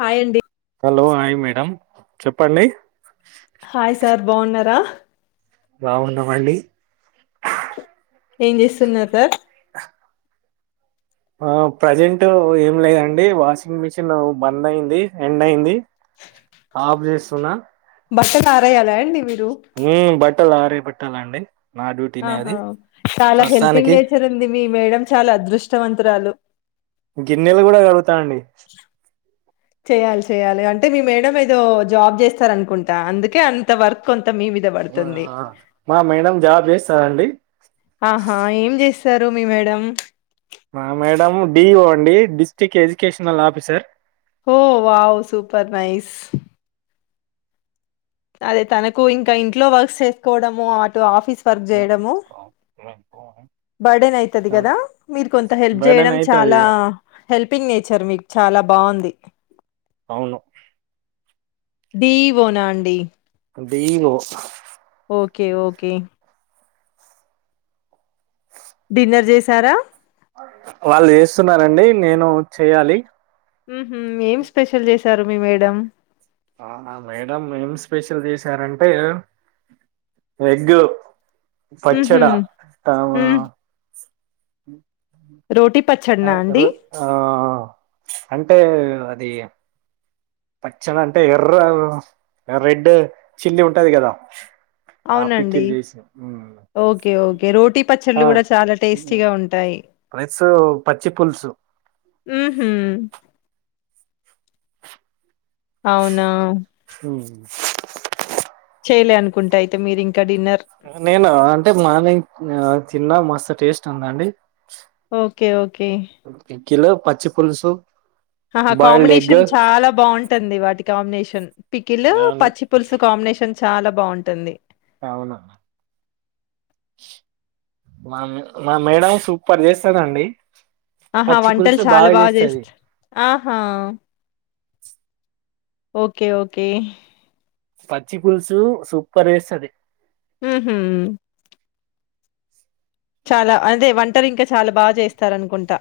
Hi అండి hello hi madam చెప్పండి hi sir బాగున్నారా బాగున్నామండి ఏం చేస్తున్నారు సార్ ఆ ప్రజెంట్ ఏం లేదండి వాషింగ్ మిషిన్ బంద్ అయింది, ఎండ్ అయింది ఆఫ్ చేస్తున్నా బట్టలు ఆరేయాల మ్ బట్ బట్టలు ఆరే బెట్టాల అండి ఆహా చాలా హెల్పింగ్ నేచర్ ఉంది మీ మేడం చాలా అదృష్టవంతురాలు గిన్నెలు కూడా కడు తా అండి చెయ్యాలి చెయ్యాలి అంటే మీ మేడ ఏదో జాబ్ చేస్తార అనుకుంటా అందుకే అంత వర్క్ ఉ ఆ మా మేడ మ్ జాబ్ చేస్తారండి సరు మీ మేడం మా మేడం డిఓ అండి డిస్ట్రిక్ ఎడ్యుకేషనల్ ఆఫీసర్ వో వావ్ సూపర్ నైస్ అదే తనకు ఇంకా ఇంట్లో వర్క్స్ చేసుకోవడము అటు ఆఫీస్ వర్క్ చేయడము బర్డన్ అవుతుంది కదా మీరు కొంత హెల్ప్ బర్డన్ చేయడము అయితది చాలా ఇగ హెల్ప్ పింగ్ నేచర్ మీకు చాలా బావుంది అవును డి ఈ వో నా అండి B E O okay okay dinner చేసారా వాళ్ళు చేస్తున్నారండి నేను చెయ్యాలి ఊహూ ఏం స్పెషల్ చేసారు మీ మేడం ఆ మా మేడం ఏం స్పెషల్ చేసారంటే ఎగ్గు పచ్చడ హుహు. హ్మ్. [unintelligible] [unintelligible] రోటీ పచ్చడినా అండి? రో ఆ అంటే అది పచ్చని అంటే ఎర్ర రెడ్ చిల్లీ ఉంటది కదా ఆ అవునండి పికిల్ చేసి ఉమ్. ఓకే ఓకే రోటీ పచ్చళ్ళ ఆ కూడా చాలా టేస్టీగా ఉంటాయి ప్లస్ పచ్చి పులుసు అవునా హ చెయలే అనుకుంటాయి నేను అంటే మార్నింగ్ తిన్న మస్తు టేస్ట్ ందండి ఓకే ఓకే కిలో పచ్చి పులుసుు ఆహా కాంబినేషన్ చాలా బాగుంటుంది వాటి కాంబినేషన్ న్ పికిలు అవును పచ్చి పులుసు కాంబినేషన్ చాలా బాగుంటుంది అవును మా మా మేడం సూపర్ చేస్తదండి ఆహా పచ్చి వంటలు పులుసు చాలా బాగా చేస్తది చేస్తారు ఆహా [unintelligible] ఓకే ఓకే పచ్చి పులుసు సూపర్ వేస్తాది హుహు. చాలా అంటే వ ఒంటాలు ఇంకా చాలా బాగా చేస్తారనుకుంటా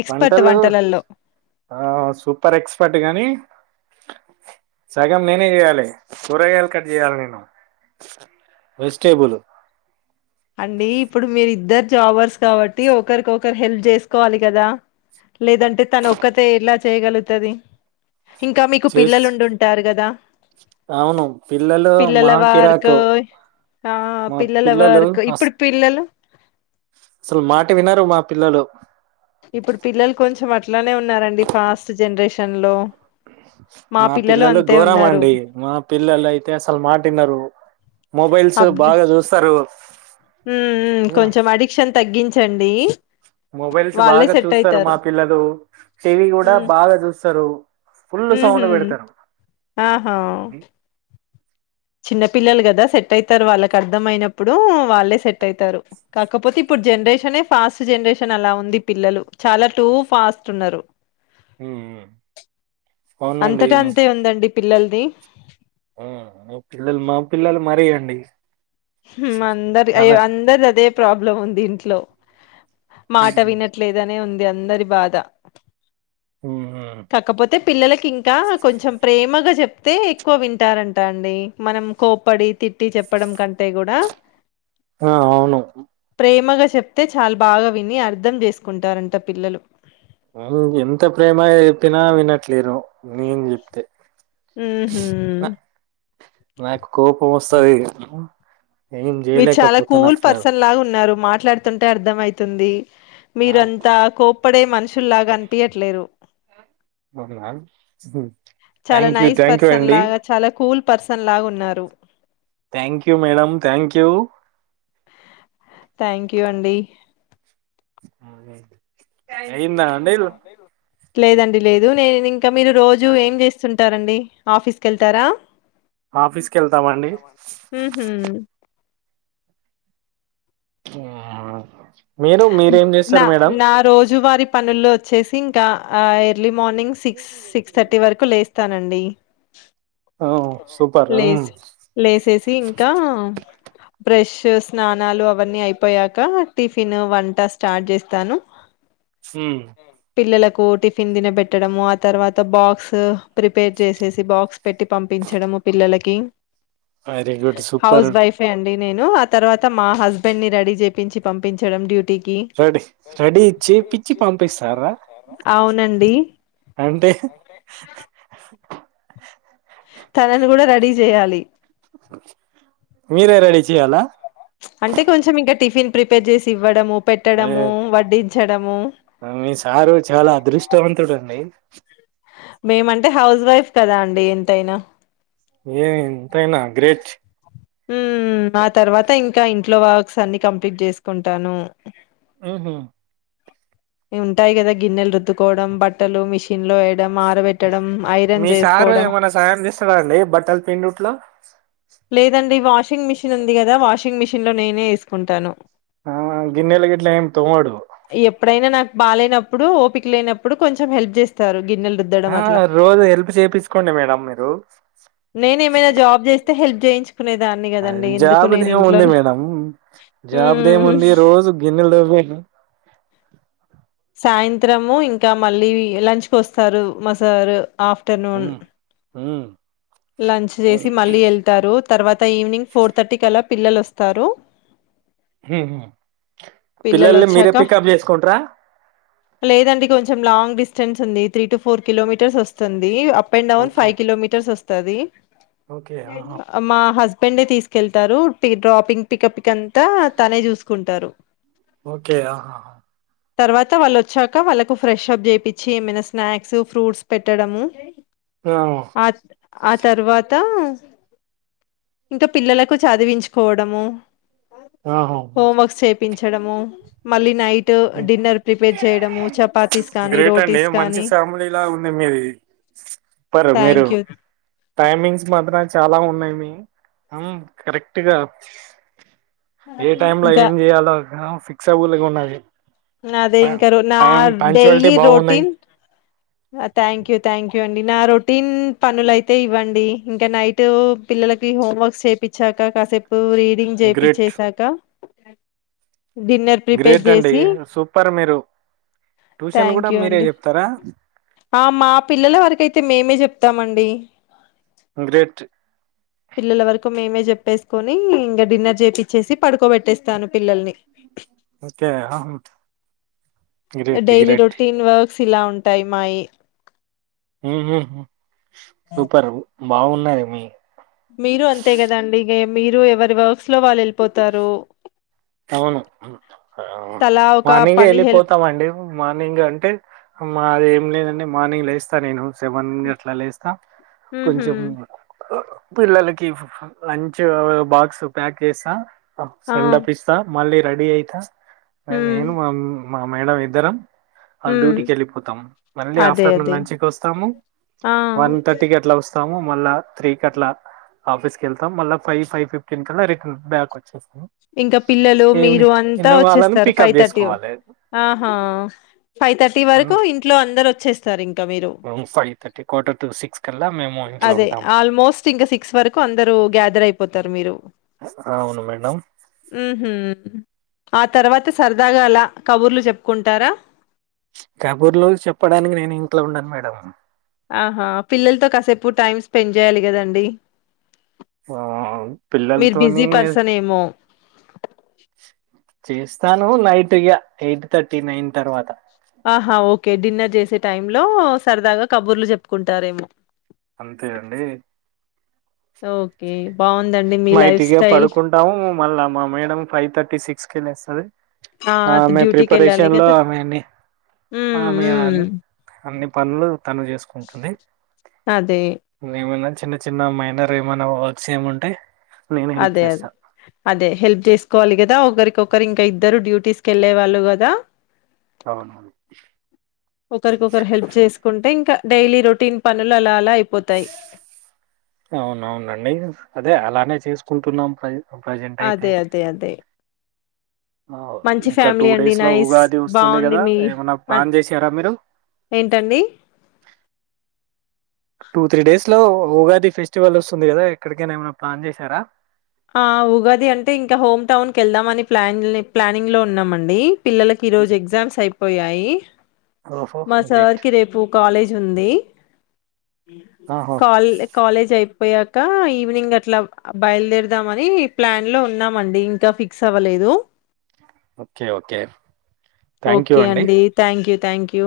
ఎక్స్‌పర్ట్ వంటలు వంటలల్లో. ఆ సూపర్ ఎక్స్పర్ట్ గాని సగం నేనే చేయాలి కూరగాయలు కట్ చేయాలి నేను వెజిటేబుల్ అండి ఇప్పుడు మీరిద్దరు జాబర్స్ కాబట్టి ఒకరికొకరు హెల్ప్ చేసుకోవాలి కదా లేదంటే తన ఒక్కటే ఎలా చేయగలుగుతాది ఇంకా మీకు చేస్ పిల్లలుండింటారు కదా అవును పిల్లలు మహా వర్క్ కిరాకు ఆ! మా పిల్లల పిల్లలు వర్క్ అస్ ఇప్పుడు పిల్లలు అసలు మాట వినరు మా పిల్లలు ఇప్పుడు పిల్లలు కొంచెం అట్లానే ఉన్నారండి ఫాస్ట్ జనరేషన్ లో మా పిల్లలు ఘోరం అండి మా పిల్లలు అయితే అసలు మాటినరు మొబైల్స్ బాగా చూస్తారు ఉ కొంచెం అడిక్షన్ తగ్గించండి మొబైల్స్ వాళ్ళే బాగా సెట్ చూస్తారు. మా అయితారు. పిల్లలు టీవీ కూడా బాగా చూస్తారు. ఫుల్ ఉహ్ సౌండ్ హ్మ్ పెడతారు ఆహ్ హా చిన్న పిల్లలు కదా సెట్ అయితారు వాళ్ళకి అర్థం అయినప్పుడు వాళ్ళే సెట్ అయితారు. కాకపోతే ఇప్పుడు జనరేషనే ఫాస్ట్ జనరేషన్ అలా ఉంది. పిల్లలు చాలా టూ ఫాస్ట్ ఉన్నారు. ఆహ్ అంతటా అంతే ఉందండి పిల్లల్ ది డి హ్మ్ అందరి అయ్యో అందరి అదే ప్రాబ్లం ఉంది ఇంట్లో మాట వినట్లేదనే ఉంద్ దే అందరి బాధ హ్మ్ కాకపోతే పిల్లలకి ఇంకా కొంచెం ప్రేమగా చెప్ ప్తే ఎక్కువ వింటారంటా అండి. మనం కోపడి, తిట్టి చెప్పడం కంటే కూడా ఆహ్ అవును ప్రేమగా చెప్తే చాల్ బాగా విని అర్ధం చేసుకుంటారంట. పిల్లలు వాళ్ళు ఎంత ప్రేమాగా ఎప్పినా విన్నట్లేరు. నేను చెప్తే ఉహు నా నక్ కోపం ఓస్ సరే ఇగా అమ్మ మీరు చాలా కూల్ పర్సన్ లాగా ఉన్నారు. మాట్లాడుతుంటే అర్థం అయితు తుంది మీరంతా కోప్పడే మనుషుల్లాగా అనిపియట్లేరు. అవున ఉహ్ చాలా thank you nice thank you person అండి. లాగా చాలా కూల్ పర్సన్ లాగా ఉన్నారు. క్యూ థ్యాంక్ యూ అండి. హా నైన్త్ లేదండి లేదు. దు నేన్ ఇంకా మీరు రోజు ఏం చేస్తుంట్ ఉంటారండి. ఆఫీస్ కేళ్తారా. ఆఫీస్కి వెళ్తామండి. ఉహు ఆహ్ నా నా రోజు వారి పనుల్లో చేేసింకా early morning six six thirty వరకు లేస్తానండి. ఓ, సూపర్ ఉమ్. లేసి లేసేసి ఇంకా బ్రష్ స్నానాలు అవన్నీ అయిపోయాక టిఫ్ ను వంట స్టార్ట్ చేస్తాను ఉ కు టిఫిన్ తినబెట్టడము ఆ తర్వాత బాక్స్ ప్రిపేర్ చేసేసి బాక్స్ పెట్టి పంపించడము పిల్లలకి వెరి గుడ్ సూపర్ హౌస్ వైఫే అండి నేను ఆ తర్వాత మా హస్బెండ్ ని రెడీ చేపించి పంపి చడము డ్యూటీకి రెడీ రెడీ ఇచ్చి పిచ్చి పంపిస్తారా అవునండి అంటే తనను కూడా రెడీ చేయాలి మీరే రెడి చేయాలా అంటే కొంచెం ఇంకా టిఫిన్ ప్రిపేర్ చేసి ఇవ్వడము నే పెట్టడము వడ్డించడము మీ సారు చాలా అదృష్టవంతుడండి మేమంటే హౌస్ వైఫ్ కదా అండి ఎంతైనా ఏ ఎంతైనా గ్రేట్. ఉ ఆ తర్వాత ఇంకా ఇంట్లో వర్క్స్ అన్ని కంప్లీట్ చేసుకుంటాను ఉహు ఈ ఉంటాయి కదా గిన్నెలు రుద్దుకోవడం బట్టలు మిషిన్ లో ఆరబెట్టడం ఐరన్ మీ సారు చేసుకోవడం ఏమన్నా సాయం చేస్తాడా అండి బట్టలు పిండుట్లో? లేదండి వాషింగ్ మిషన్ ఉంది కదా వాషింగ్ మిషన్ లే నేనే చేసుకుంటాను ఆ గిన్నెల గిట్ల ఏం తోమడు ఈ నాకు బాలేనప్పుడు ఓపిక లేనప్పుడు కొంచెం హెల్ప్ చేస్తారు గిన్నెలు రుద్దడం ఆ అట్లా రోజు హెల్ప్ చేపించుకోండి మేడం మీరు చేయించు ఆ జాబు దేముంది మేడం ఉమ్ జాబుదేముంది రోజు గిన్నెలు తోమి సాయంత్రము ఇంకా మళ్ళీ లంచ్ కు వస్తారు మా సారు ఆఫ్టర్నూన్ హ్మ్. హ్మ్. లంచ్ చేసి మళ్ళీ వెళ్తారు తర్వాత ఈవినింగ్ ఫోర్ థర్టీ కలా పిల్లలు వస్తారు పిల్లలు పిల్లల్లు మీరే వచ్చాక పికప్ చేసుకుంటర లేదండి కొంచెం లాంగ్ డిస్టెన్స్ ఉంది త్రీ టు ఫోర్ కిలోమీటర్స్ వస్తుంది up and down okay five kilometres వస్ తది ఓకే ఆహా మా హస్ పెండే తీసుకెళ్తారు డ్రాపింగ్ పికప్ కంతా తనే చూసుకుంటారు ఓకే ఆహా తర్వాత వాళ్ళు వచ్చాక వాళ్ళకు ఫ్రెష్ప్ చేయిచ్చి ఏమైనా స్నాక్స్ ఫ్రూట్స్ పెట్టడము ఆ ఆ ఆ తర్వాత ఇంకా పిల్లలకు చదివించుకోవడము ఆఓహ హోంవర్క్స్ చేపించడము మళ్ళీ నైట్ డిన్నర్ ప్రిపేర్ చేయడము చపాతీస్ కానీ గ్రేట్ అండి రోటీస్ మంచి కానీ ఫ్యామిలీలా ఉంది మీది సుప్పర్ మీరు థ్యాంక్ యూ టైమింగ్స్ మాత్రం చాలా ఉన్నాయి మీ కరెక్ట్గా ఏ టైమ్ లో ఇంకా ఏం చేయాలో ఫిక్ [unintelligible] గా ఉన్నది అదే ఇంక నా టైం పంచువాలిటీ డైలీ బాగున్నాయి routine thank you thank you అండి నా రొటీన్ పనులయితే ఇవ్వండి ఇంకా నైట్ పిల్లలకి హోమ్వర్క్స్ చేపిచ్చాక కాసేపు రీడింగ్ చెప్పిచ్చి గ్రేట్ చేసాక గ్రేట్ అండి చేసి సూపర్ మీరు ట్యూషన్ థ్యాంక్ కూడా యూ మీరే అండి చెప్తారా ఆ మా పిల్లల వరకయితే మేమే చెప్తామండి గ్రేట్ పిల్లల వరకు మేమే చెప్ప ప్పేసుకొని ఇంకా డిన్నర్ చేపిచ్చేసి పడుకోబెట్టేస్తాను పిల్లల్ని ఓకే గ్రేట్ గ్రేట్ [unintelligible] టైమయు సూపర్ బాగున్నా ది మీ మీరు అంతే కదండి మీరు ఎవరి వర్ లో వాళ్ళు వెళ్ళిపోతారు అవును తలా ఒక మార్నింగే పని హెల్ప్ వెళ్ళిపోతామండి మార్నింగ్ అంటే మా ఏం లేదండి మార్నింగ్ లేస్తా నేను సెవన్ ఎట్లా లేస్తా ఉహు కొంచెం పిల్లలకి లంచ్ బాక్స్ ప్యాక్ చేస్తా ఆ సెండ్ ఆఫ్ మళ్ళీ రెడీ అయితా ఉమ్ నేను మా మా మేడం ఇద్దరం ఉమ్ డ్యూటీకి వెళ్ళిపోతాము మళ్ళీ అదే ఆఫ్టర్నూన్ అదే లంచ్ కి వస్తాము ఆ వన్ థర్టీకి అట్లా వస్త ము మళ్ళా త్రీ కట్లా ఆఫీస్ క వెళ్తాము మళ్ళ ఫైవ్ ఫైవ్ ఫిఫ్టీన్ కలా రిట బ్యాక్ వచ్చేస్తాము ఇంకా పిల్లలు మీరు అంతా వచ్చేస్తారు ఫైవ్ పికప్ థర్టీ చేసుకోవాలి ఆహా ఫైవ్ థర్టీ వరకు ఇంట్లో అందరు వచ్చ చేస్తారు ఇంకా five thirty quarter to six కల్లా మేము ఇంట్లో అదే ఉంటాం ఆలస్ట్ ఇంకా సిక్స్ వరకు అందరు గ్యాదర్ అయిపోతారు మీరు అవును మేడం ఆ హ ఆ తర్వాత సరదాగా అలా కబుర్లు చెప్పుకుంటారా కబూర్లో చెప్పడానికి నేను ఇంట్లో ఉన్నాను మేడం ఆహా పిల్లలతో కాసేపు టైమ్ స్పెండ్ చేయాలి కదండి ఆ మీరు బిజీ పిల్లతోని పర్సన్ ఏమో చేస్తాను నైట్ ఇగా ఎయిట్ థర్టీ నైన్ తర్వాత ఆహా ఓకే డిన్నర్ చేసే టైమ్ లో సరదాగా కబుర్లు చెప్పుకుంటారేమో అంతే అండి ఓకే బాగుం మైటిగా పడుకుంటాము మళ్ళా మా మేడం ఫైవ్ థర్టీ సిక్స్ కెళ్ళిస్తది ఆ! ఆమె డ్యూటీకెళ్ళాలి ప్రిపరేషన్ లో కదా! ఆమె అన్ని హ్మ్. ఆమె హ్మ్. అన్ని పనులు తను చేసుకుంటుంది అదే. ఏమైనా చిన్న చిన్న మైనర్ ఏమైనా వర్క్స్ ఏముంటాయి అదే అదే అదే హెల్ప్ చేసుకోవాలి కదా ఒకరికి ఒకరు ఇంకా ఇద్దరు డ్యూటీస్కిళ్ళలేవాళ్ళు కదా అవునవును. ఒకరికొకరు హెల్ప్ చేసుకుంటే ఇంకా డైలీ రొటీన్ పనులు అలా అలా అయిపోతాయి. అవునవునండి అదే అలా చేసుకుంటున్నాం ప్రై అదే అదే అదే అ మంచి ఇంకా టూ ఫ్యామిలీ అండి. డేస్ లో నైస్. ఉగాది వస్తుంది బావుంది కదా, మీ ఏమన్నా అన్ ప్లాన్ చేసారా మీరు ఏంటండి? టూ త్రీ డేస్ లో ఉగాది ఫెస్టివల్ వస్తుంది కదా ఎక్కడికైనా ఏమైనా ప్లాన్ చేశారా ఆ ఉగాది అంటే ఇంకా హోమ్ టౌన్ కి వెళ్దామని ప్లాని ప్లానింగ్ లో ఉన్నామండి పిల్లలకి హ్మ్. ఈరోజు ఎగ్జమ్స్ అయ్ పోయయి ఓహో! మా గ్రేట్. సార్కి రేపు కాలేజ్ ఉంది ఆహా! కాల్ కాలేజ్ అయి పోయాక ఈవినింగ్ అట్లా బయలుదేర్ ద్దామని ప్లాన్ లో ఉన్నామండి ఇంకా ఫిక్స్ అవ్వలేదు okay. Okay. Thank you okay అండి థ్యాంక్ యూ థ్యాంక్ యూ.